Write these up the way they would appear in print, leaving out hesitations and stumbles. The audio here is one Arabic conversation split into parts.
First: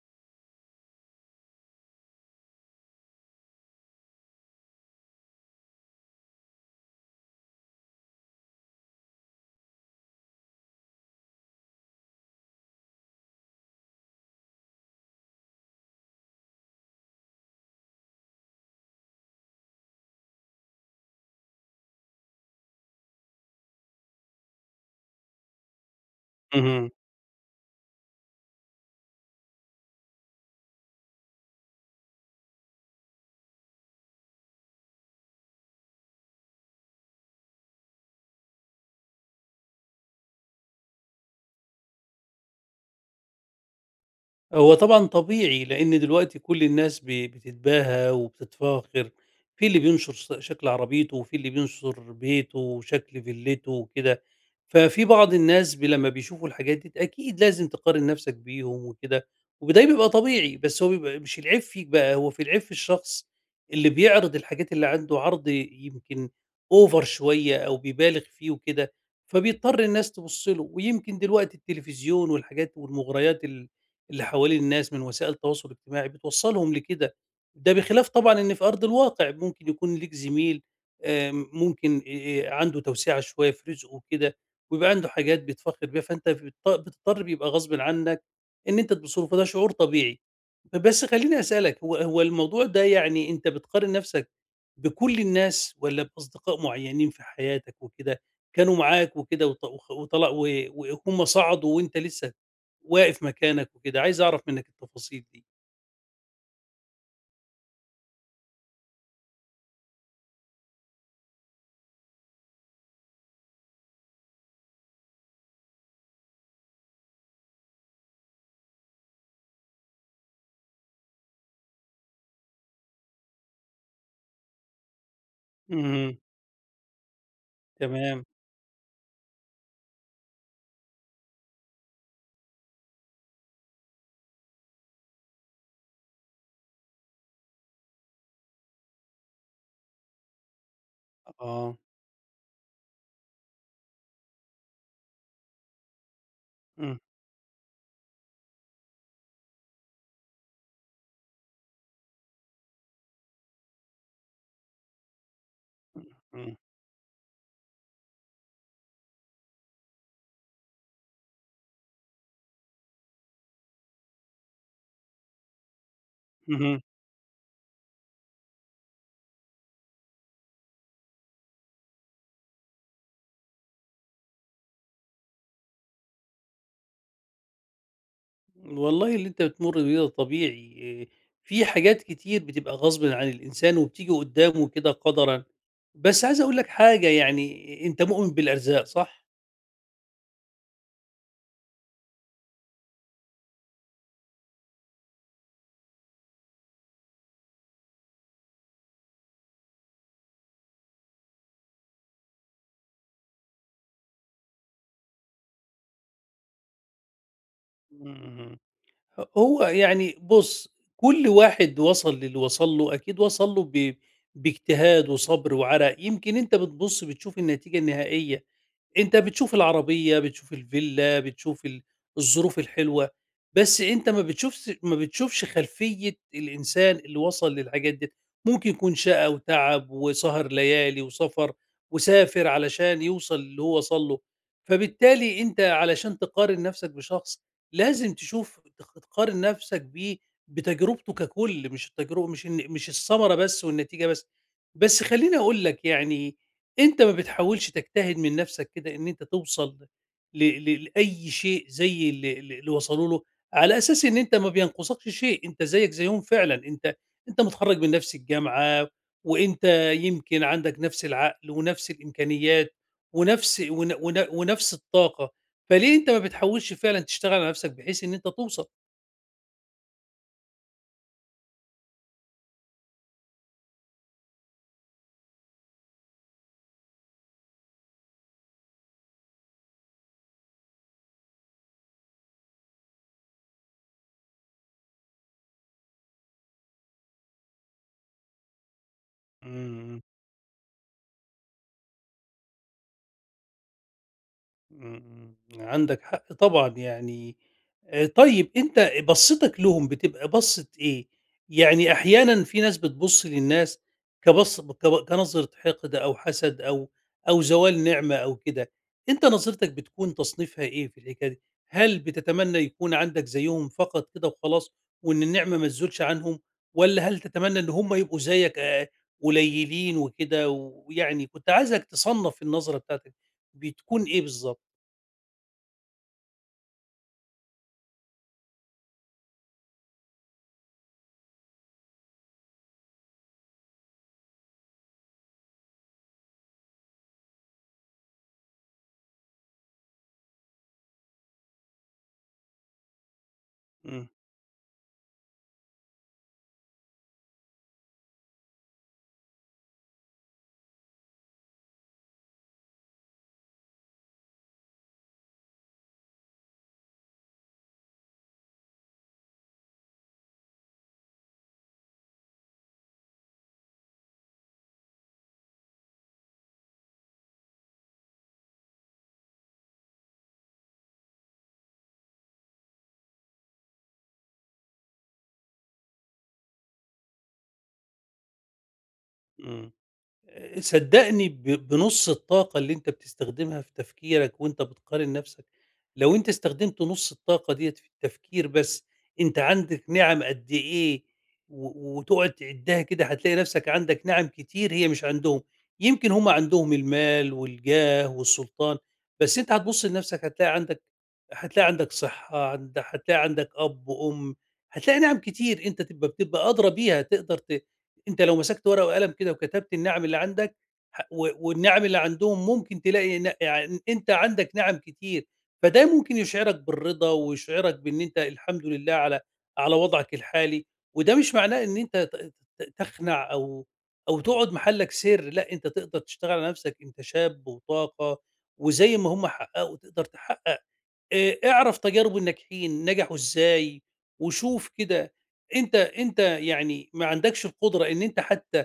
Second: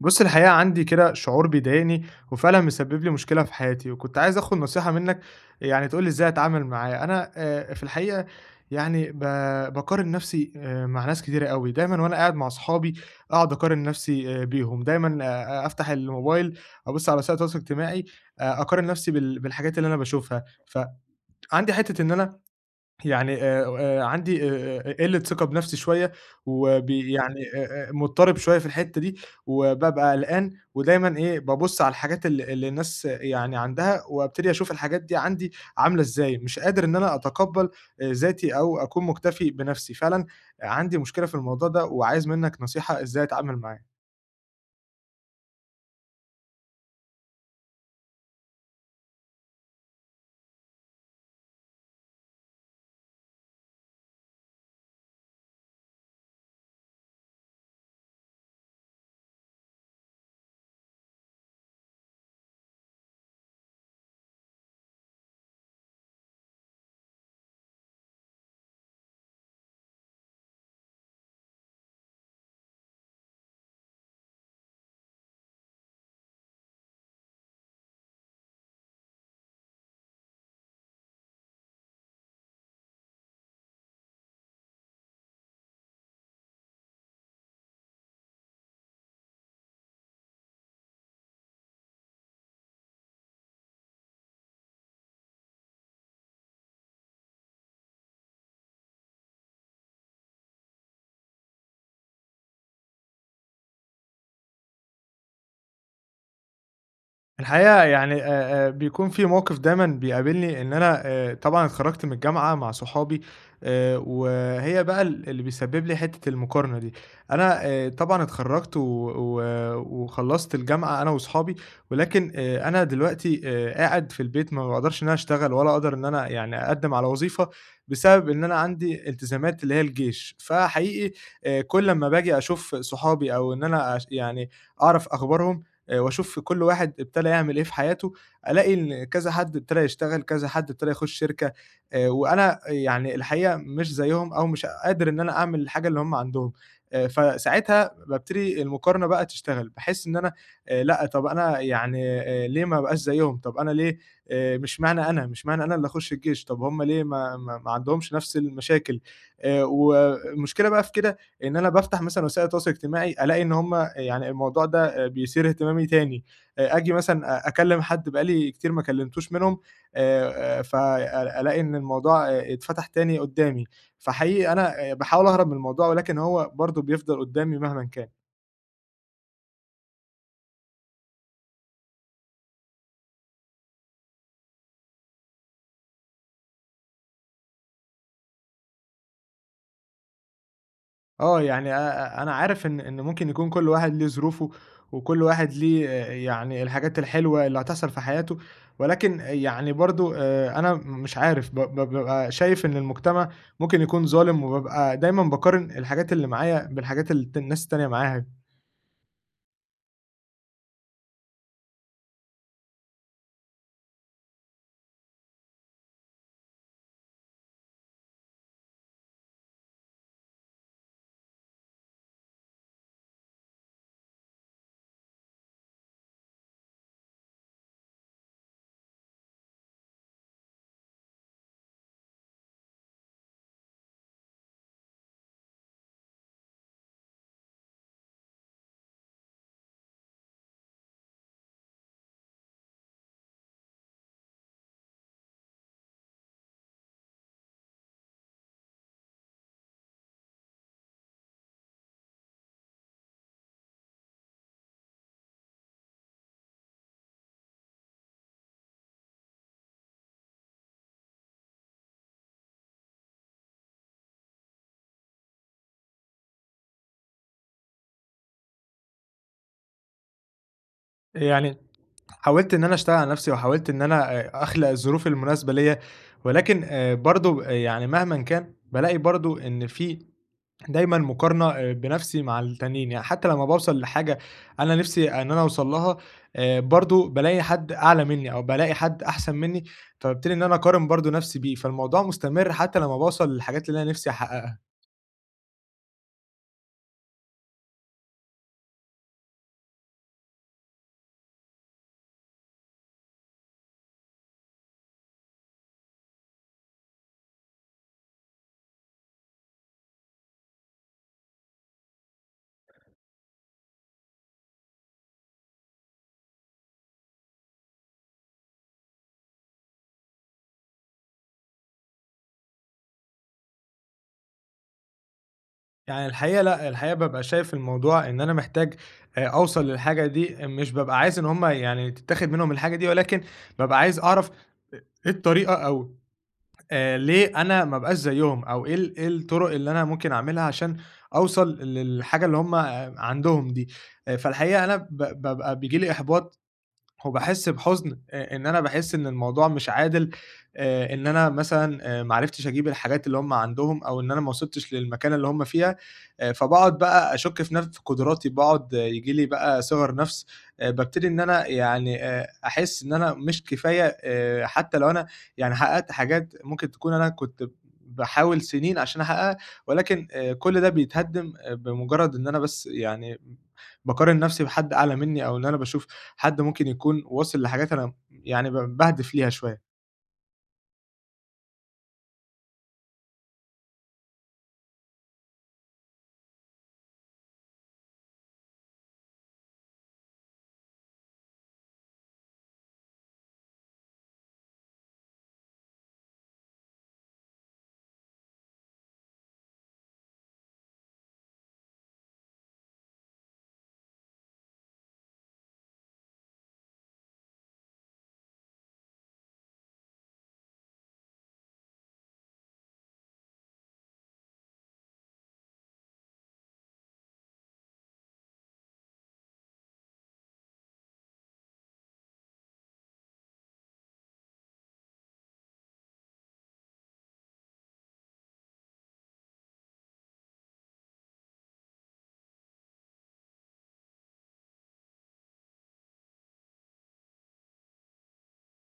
بُص، الحقيقة عندي كده شعور بيضايقني وفعلًا مسبب لي مشكلة في حياتي، وكنت عايز آخد نصيحة منّك يعني تقول لي إزاي أتعامل معاه. أنا في الحقيقة يعني باقارن نَفْسي مع ناس كتيرة أوي، دايمًا وأنا قاعد مع أصحابي أقعد أقارن نَفْسي بيهم، دايمًا أفتح الموبايل أبُص على وسائل التواصل الاجتماعي أقارن نَفْسي بالحاجات اللي أنا باشوفها، فعندي حتّة إن أنا يعني عندي قِلّة ثقة بنَفْسي شوية، اهم. يعني مُضطرب شوية في الحتّة دي، وبابقى قلقان ودايمًا إيه، بابُص على الحاجات اللي الناس يعني عندها، وابتدي أشوف الحاجات دي عندي عاملة إزاي، مش قادر إن أنا أتقبّل ذاتي أو أكون مُكتفي بنَفْسي، فعلًا عندي مشكلة في الموضوع ده وعايز منّك نصيحة إزاي أتعامل معاه. هو طبعًا طبيعي، لإن دلوقتي كل الناس بتتباهى وبتتفاخر، في اللي بينشر شكل عربيته، وفي اللي بينشر بيته وشكل فيلته وكده، ففي بعض الناس لمّا بيشوفوا الحاجات دي أكيد لازم تقارن نفسك بيهم وكده، وده بيبقى طبيعي، بس هو بيبقى مش العيب فيك بقى، هو في العيب في الشخص اللي بيعرض الحاجات اللي عنده عرض يمكن over شوية أو بيبالغ فيه وكده، فبيضطر الناس تبُص له، ويمكن دلوقتي التلفزيون والحاجات والمغريات اللي حوالين الناس من وسائل التواصل الاجتماعي بتوصّلهم لكده، ده بخلاف طبعًا إن في أرض الواقع ممكن يكون ليك زميل، آمم، ممكن عنده توسعة شوية في رزقه وكده، ويبقى عنده حاجات بيتفخر بيها، فأنت بتضطر بيبقى غصبٍ عنك إن أنت تبص له، فده شعور طبيعي. بس خلّيني أسألك هو الموضوع ده، يعني أنت بتقارن نفسك بكل الناس والّا بأصدقاء معيّنين في حياتك وكده، كانوا معاك وكده وط وخ وطلع وهُم صعدوا وأنت لسه واقف مكانك وكده؟ عايز أعرف منّك التفاصيل دي. الحقيقة يعني بيكون في موقف دايمًا بيقابلني إن أنا طبعًا اتخرجت من الجامعة مع صحابي وهي بقى اللي بيسبب لي حتة المقارنة دي، أنا طبعًا اتخرجت و و وخلصت الجامعة أنا وصحابي، ولكن أنا دلوقتي قاعد في البيت ما باقدرش إن أنا أشتغل ولا أقدر إن اهم، أنا يعني أقدم على وظيفة، تمام، بسبب إن أنا عندي التزامات اللي هي الجيش، فحقيقي كل أمّا باجي أشوف صحابي أو إن أنا يعني أعرف أخبارهم وأشوف كل واحد ابتدى يعمل إيه في حياته، ألاقي إن كذا حد ابتدى يشتغل، كذا حد ابتدى يخش شركة، آه، وأنا يعني الحقيقة مش زيّهم أو مش قادر إن أنا أعمل الحاجة اللي هُم عندهم، إمم، فساعتها بابتدي المقارنة بقى تشتغل، باحس إن أنا لأ، طب أنا يعني ليه ما ابقاش زيّهم، طب أنا ليه مش معنى أنا اللي أخش الجيش، إمم، طب هُم ليه ما عندهمش نفس المشاكل، والمشكلة بقى في كده إن أنا بافتح مثلًا وسائل التواصل الاجتماعي ألاقي إن هُم يعني الموضوع ده بيثير اهتمامي تاني، اهم. آجي مثلًا أكلّم حد بقى لي كتير ما كلّمتوش منهم فأ ألاقي إن الموضوع اتفتح تاني قدّامي، فحقيقي أنا باحاول أهرب من الموضوع ولكن هو برضه بيفضل قدّامي مهمًا كان. والله اللي أنت بتمُر بيه ده طبيعي، إيه، في حاجات كتير بتبقى غصبٍ عن الإنسان وبتيجي قدّامه كده قدرًا، بس عايز أقول لك حاجة، يعني أنت مؤمن بالأرزاق صح؟ آه، يعني أنا عارف إن ممكن يكون كل واحد ليه ظروفه، وكل واحد ليه يعني الحاجات الحلوة اللي هتحصل في حياته، ولكن يعني برضه أنا مش عارف ب ب بابقى شايف إن المجتمع ممكن يكون ظالم، وبابقى دايمًا باقارن الحاجات اللي معايا بالحاجات اللي الناس التانية معاها، اهم. هو يعني بُص، كل واحد وصل للي وصل له أكيد وصل له باجتهاد وصبر وعرق، يمكن أنت بتبُص بتشوف النتيجة النهائية. أنت بتشوف العربية، بتشوف الفيلا، بتشوف الظروف الحلوة، بس أنت ما بتشوفش خلفية الإنسان اللي وصل للحاجات ديّة، ممكن يكون شقى وتعب وسهر ليالي وسفر، وسافر علشان يوصل للي هو وصل له، فبالتالي أنت علشان تقارن نَفْسك بشخص لازم تشوف تقارن نَفْسك بيه بتجربته ككُل، مش التجربة، مش الثمرة بس والنتيجة بس. بس خلّيني أقول لك، يعني أنت ما بتحاولش تجتهد من نفسك كده إن أنت توصل ل ل لأي شيء زي ال ال اللي وصلوا له، على أساس إن أنت ما بينقصكش شيء، أنت زيك زيهم فعلًا، أنت متخرّج من نفس الجامعة، وأنت يمكن عندك نفس العقل ونفس الإمكانيات ونفس ون ون ونفس الطاقة، فليه أنت ما بتحاولش فعلًا تشتغل على نفسك بحيث إن أنت توصل؟ يعني حاولت إن أنا أشتغل على نفسي، وحاولت إن أنا أخلق الظروف المناسبة ليّا، ولكن برضه يعني مهمًا كان بالاقي برضه إن في دايمًا مقارنة بنَفْسي مع التانيين، يعني حتى لمّا باوصل لحاجة أنا نِفْسي إن أنا أوصل لها برضه بالاقي حد أعلى منّي أو بالاقي حد أحسن منّي، إمم، فبابتدي إن أنا أقارن برضه نَفْسي بيه، فالموضوع مستمر حتى لمّا باوصل للحاجات اللي أنا نِفْسي أحققها. إمم، عندك حق طبعًا، يعني طيب أنت بصّتك لهم بتبقى بصّة إيه؟ يعني أحيانًا في ناس بتبُص للناس كبص كب كنظرة حقد أو حسد أو أو زوال نعمة أو كده، أنت نظرتك بتكون تصنيفها إيه في الحكاية دي؟ هل بتتمنى يكون عندك زيهم فقط كده وخلاص، وإن النعمة ما تزولش عنهم، والّا هل تتمنى إن هم يبقوا زيك قليلين وكده؟ ويعني كنت عايزك تصنّف النظرة بتاعتك بتكون إيه بالضبط؟ يعني الحقيقة لأ، الحقيقة بابقى شايف الموضوع إن أنا محتاج أوصل للحاجة دي، مش بابقى عايز إن هم يعني تتاخد منهم الحاجة دي، ولكن بابقى عايز أعرف إ إيه الطريقة أو ليه أنا ما أبقاش زيّهم، أو إيه الطُرق اللي أنا ممكن أعملها عشان أوصل للحاجة اللي هُم عندهم دي، إمم، فالحقيقة أنا بابقى بييجي لي إحباط وباحس بحُزن إن أنا باحس إن الموضوع مش عادل، إن أنا مثلًا ما عرفتش أجيب الحاجات اللي هُم عندهم أو إن أنا ما وصلتش للمكانة اللي هُم فيها، فباقعد بقى أشُك في قدراتي، باقعد ييجي لي بقى صِغَر نَفْس، بابتدي إن أنا يعني أحس إن أنا مش كفاية حتّى لو أنا يعني حقّقت حاجات ممكن تكون أنا كنت باحاول سِنين عشان أحقّقها، ولكن كل ده بيتهدِّم بمُجرّد إن أنا بس يعني باقارن نَفْسي بحد أعلى منّي أو إن أنا باشوف حد ممكن يكون واصل لحاجات أنا يعني باهدف ليها إمم. شوية. صدّقني، بنُص الطاقة اللي أنت بتستخدمها في تفكيرك وأنت بتقارن نَفْسك، لو أنت استخدمت نُص الطاقة ديّة في التفكير بس، أنت عندك نِعَم قد إيه، وتقعد تعدّها كده هتلاقي نَفْسك عندك نِعَم كتير هي مش عندهم. يمكن هم عندهم المال والجاه والسلطان، بس أنت هتبُص لنَفْسك هتلاقي عندك، هتلاقي عندك صحّة، هتلاقي عندك أب وأم، هتلاقي نِعَم كتير أنت بتبقى أدرى بيها، تقدر ت أنت لو مسكت ورقة وقلم كده وكتبت النعم اللي عندك ح و والنعم اللي عندهم ممكن تلاقي ن يعني أنت عندك نعم كتير، فده ممكن يشعرك بالرضا ويشعرك بإن أنت الحمد لله على على وضعك الحالي، وده مش معناه إن أنت ت ت تخنع أو أو تقعد محلك سر، لأ، أنت تقدر تشتغل على نفسك، أنت شاب وطاقة، وزي ما هم حققوا تقدر تحقق. اعرف تجارب الناجحين نجحوا إزاي، وشوف كده، أنت يعني ما عندكش القدرة إن أنت حتى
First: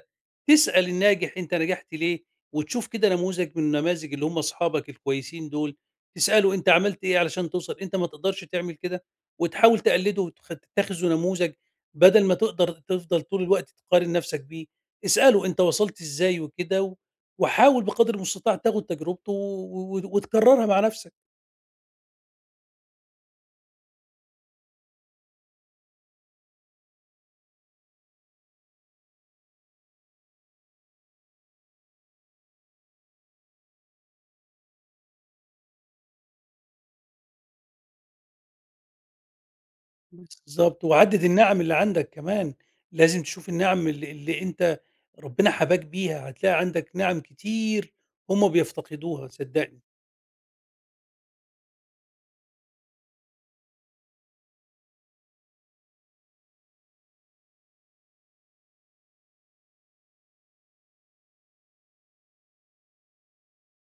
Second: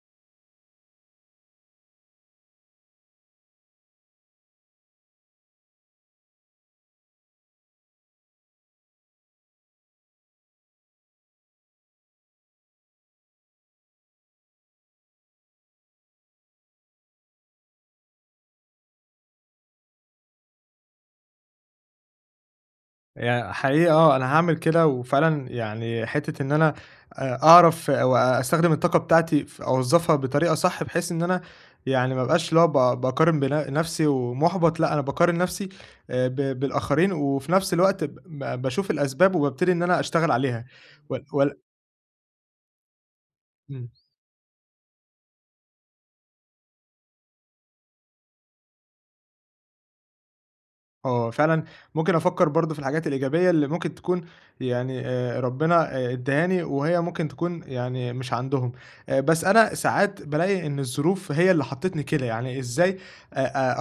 تسأل الناجح أنت نجحت ليه، وتشوف كده نموذج من النماذج اللي هم أصحابك الكويسين دول، تسأله أنت عملت إيه علشان توصل، أنت ما تقدرش تعمل كده، وتحاول تقلده تتخذه نموذج بدل ما تقدر تفضل طول الوقت تقارن نفسك بيه، اسأله أنت وصلت إزاي وكده، و- وحاول بقدر المستطاع تاخد تجربته و و وتكررها مع نفسك. يعني حقيقي أنا هاعمل كده وفعلًا يعني حتّة إن أنا أعرف وأستخدم الطاقة بتاعتي أوظّفها بطريقة صح بحيث إن أنا يعني ما ابقاش اللي هو باقارن نفسي ومُحبَط، لأ، أنا باقارن نفسي ب بالآخرين وفي نفس الوقت ب ب باشوف الأسباب وبابتدي إن أنا أشتغل عليها. بالضبط، وعدِّد وال وال النِّعَم اللي عندك كمان، لازم تشوف النِّعَم إمم. اللي أنت ربنا حَباك بيها، هتلاقي عندك نِّعَم كتير هُم بيفتقدوها صدّقني، آه، فعلًا ممكن أفكّر برضه في الحاجات الإيجابية اللي ممكن تكون يعني ربنا ادّاها لي وهي ممكن تكون يعني مش عندهم، بس أنا ساعات بالاقي إن الظروف هي اللي حطّتني كده، يعني إزاي أ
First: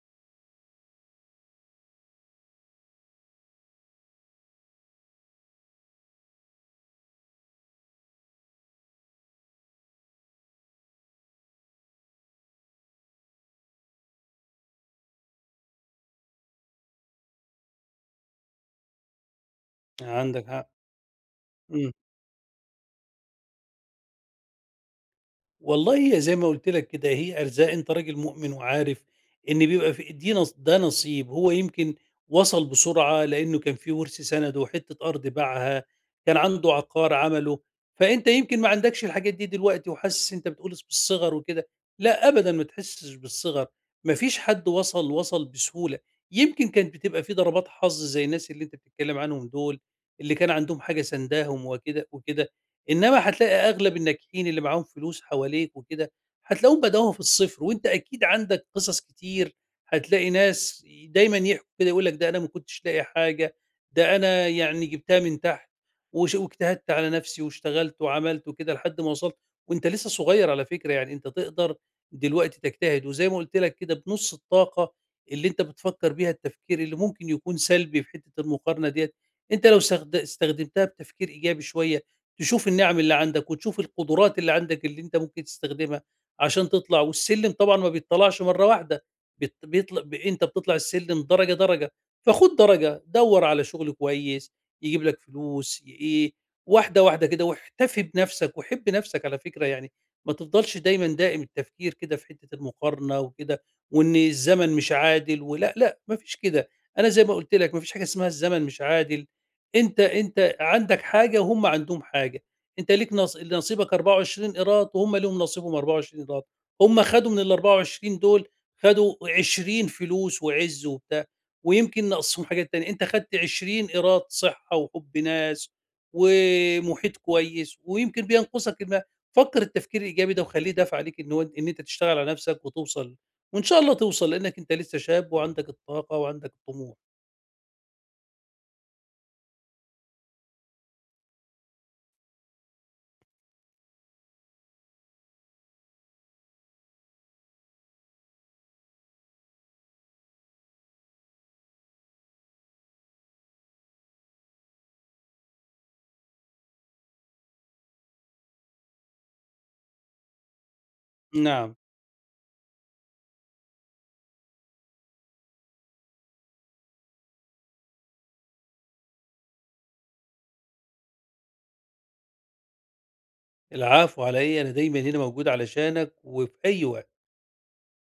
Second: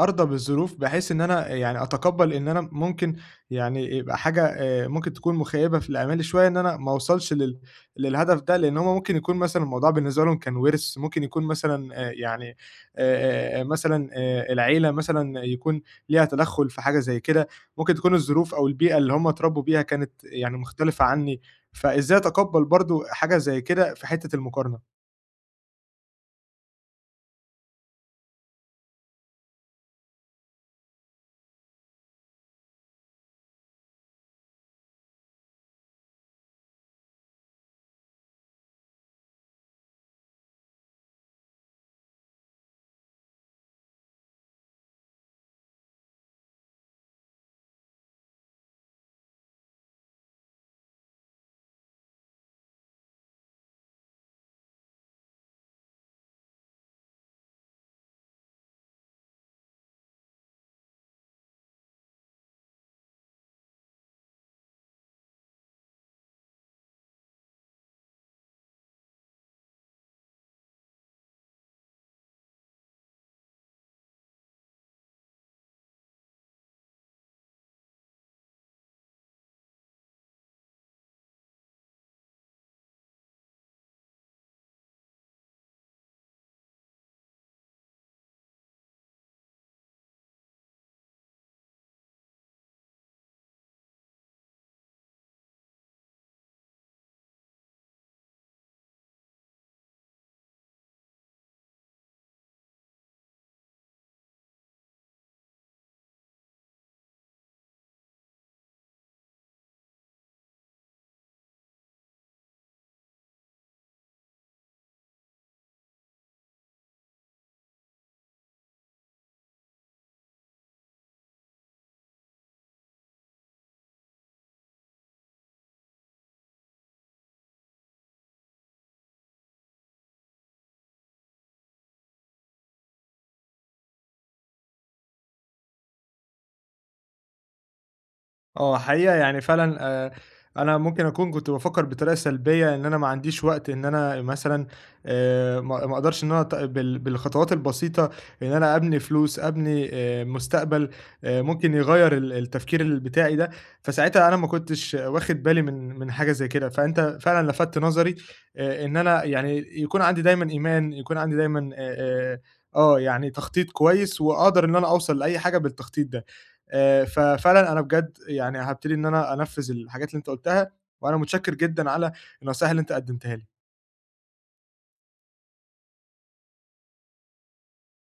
أ أرضى بالظروف بحيث إن أنا يعني أتقبّل إن أنا ممكن يعني يبقى حاجة ممكن تكون مخيّبة في الآمال شوية إن أنا ما أوصلش للهدف ده، لإن هُم ممكن يكون مثلًا الموضوع بالنسبة لهم كان وِرث، ممكن يكون مثلًا يعني مثلًا العيلة مثلًا يكون ليها تدخل في حاجة زي كده، ممكن تكون الظروف أو البيئة اللي هم اتربوا بيها كانت عندك يعني حق، مختلفة عني، إمم. فإزاي أتقبل برضه حاجة زي كده في حتة المقارنة؟ والله هي زي ما قُلت لك كده، هي أرزاق، أنت راجل مؤمن وعارف إن بيبقى في دي، نص ده نصيب، هو يمكن وصل بسرعة لإنه كان في ورث سَنَده، حتّة أرض باعها، كان عنده عقار عمله، فأنت يمكن ما عندكش الحاجات دي دلوقتي وحاسس، أنت بتقول بالصِغَر وكده، لأ، أبدًا ما تحسّش بالصِغَر، ما فيش حد وصل بسهولة، يمكن كانت بتبقى في ضربات حظ زي الناس اللي أنت بتتكلّم عنهم دُول، اللي كان عندهم حاجة سانداهم وكده وكده. إنما هتلاقي أغلب الناجحين اللي معاهم فلوس حواليك وكده، هتلاقيهم بدأوها في الصفر، وأنت أكيد عندك قصص كتير، هتلاقي ناس دايمًا يحكوا كده يقول لك ده أنا ما كنتش لاقي حاجة، ده أنا يعني جبتها من تحت وش، واجتهدت على نفسي واشتغلت وعملت وكده لحد ما وصلت، وأنت لسه صغير على فكرة، يعني أنت تقدر دلوقتي تجتهد، وزي ما قُلت لك كده بنُص الطاقة اللي أنت بتفكر بيها التفكير اللي ممكن يكون سلبي في حتة المقارنة ديّة، أنت لو استخدمتها بتفكير إيجابي شوية تشوف النعم اللي عندك وتشوف القدرات اللي عندك اللي أنت ممكن تستخدمها عشان تطلع، والسلِّم طبعًا ما بيتطلعش مرّة واحدة، بت بيطل ب أنت بتطلع السلِّم درجة، درجة، فخُد درجة، دَوّر على شغل كويس يجيب لك فلوس إيه، واحدة، واحدة كده، واحتفي بنَفْسك وحِب نَفْسك على فكرة يعني، ما تفضلش دايمًا دائم التفكير كده في حتّة المقارنة وكده، وإن الزمن مش عادل ولأ، لأ، ما فيش كده، أنا زي ما قُلت لك ما فيش حاجة اسمها الزمن مش عادل. أنت عندك حاجة وهم عندهم حاجة، أنت ليك نصيبك 24 قيراط وهم ليهم نصيبهم 24 قيراط، هم خدوا من ال24 دول خدوا 20 فلوس وعِز وبتاع، ويمكن ناقصهم حاجات تانية، أنت خدت 20 قيراط صحة وحُب ناس ومُحيط كويس، ويمكن بينقصك الماء، فكّر التفكير الإيجابي ده وخلّيه دافع عليك إن هو إن أنت تشتغل على نفسك وتوصل، وإن شاء الله توصل لإنّك أنت لسه شاب وعندك الطاقة وعندك الطموح. آه، حقيقة يعني فعلًا أنا ممكن أكون كنت بافكّر بطريقة سلبية إن أنا ما عنديش وقت إن أنا مثلًا ما أقدرش إن أنا ت بال بالخطوات البسيطة إن أنا أبني فلوس، أبني مستقبل ممكن يغيّر التفكير بتاعي ده، فساعتها أنا ما كنتش واخد بالي من حاجة زي كده، فأنت فعلًا لفتت نظري إن أنا يعني يكون عندي دايمًا إيمان، يكون عندي دايمًا نعم. يعني تخطيط كويس وأقدر إن أنا أوصل لأي حاجة بالتخطيط ده. ففعلًا أنا بجد يعني هابتدي إن أنا أنفّذ الحاجات اللي أنت قُلتها، وأنا متشكر جدًا على النصايح اللي أنت قدّمتها لي. العفو على إيه، أنا دايمًا هنا موجود علشانك وفي أي وقت.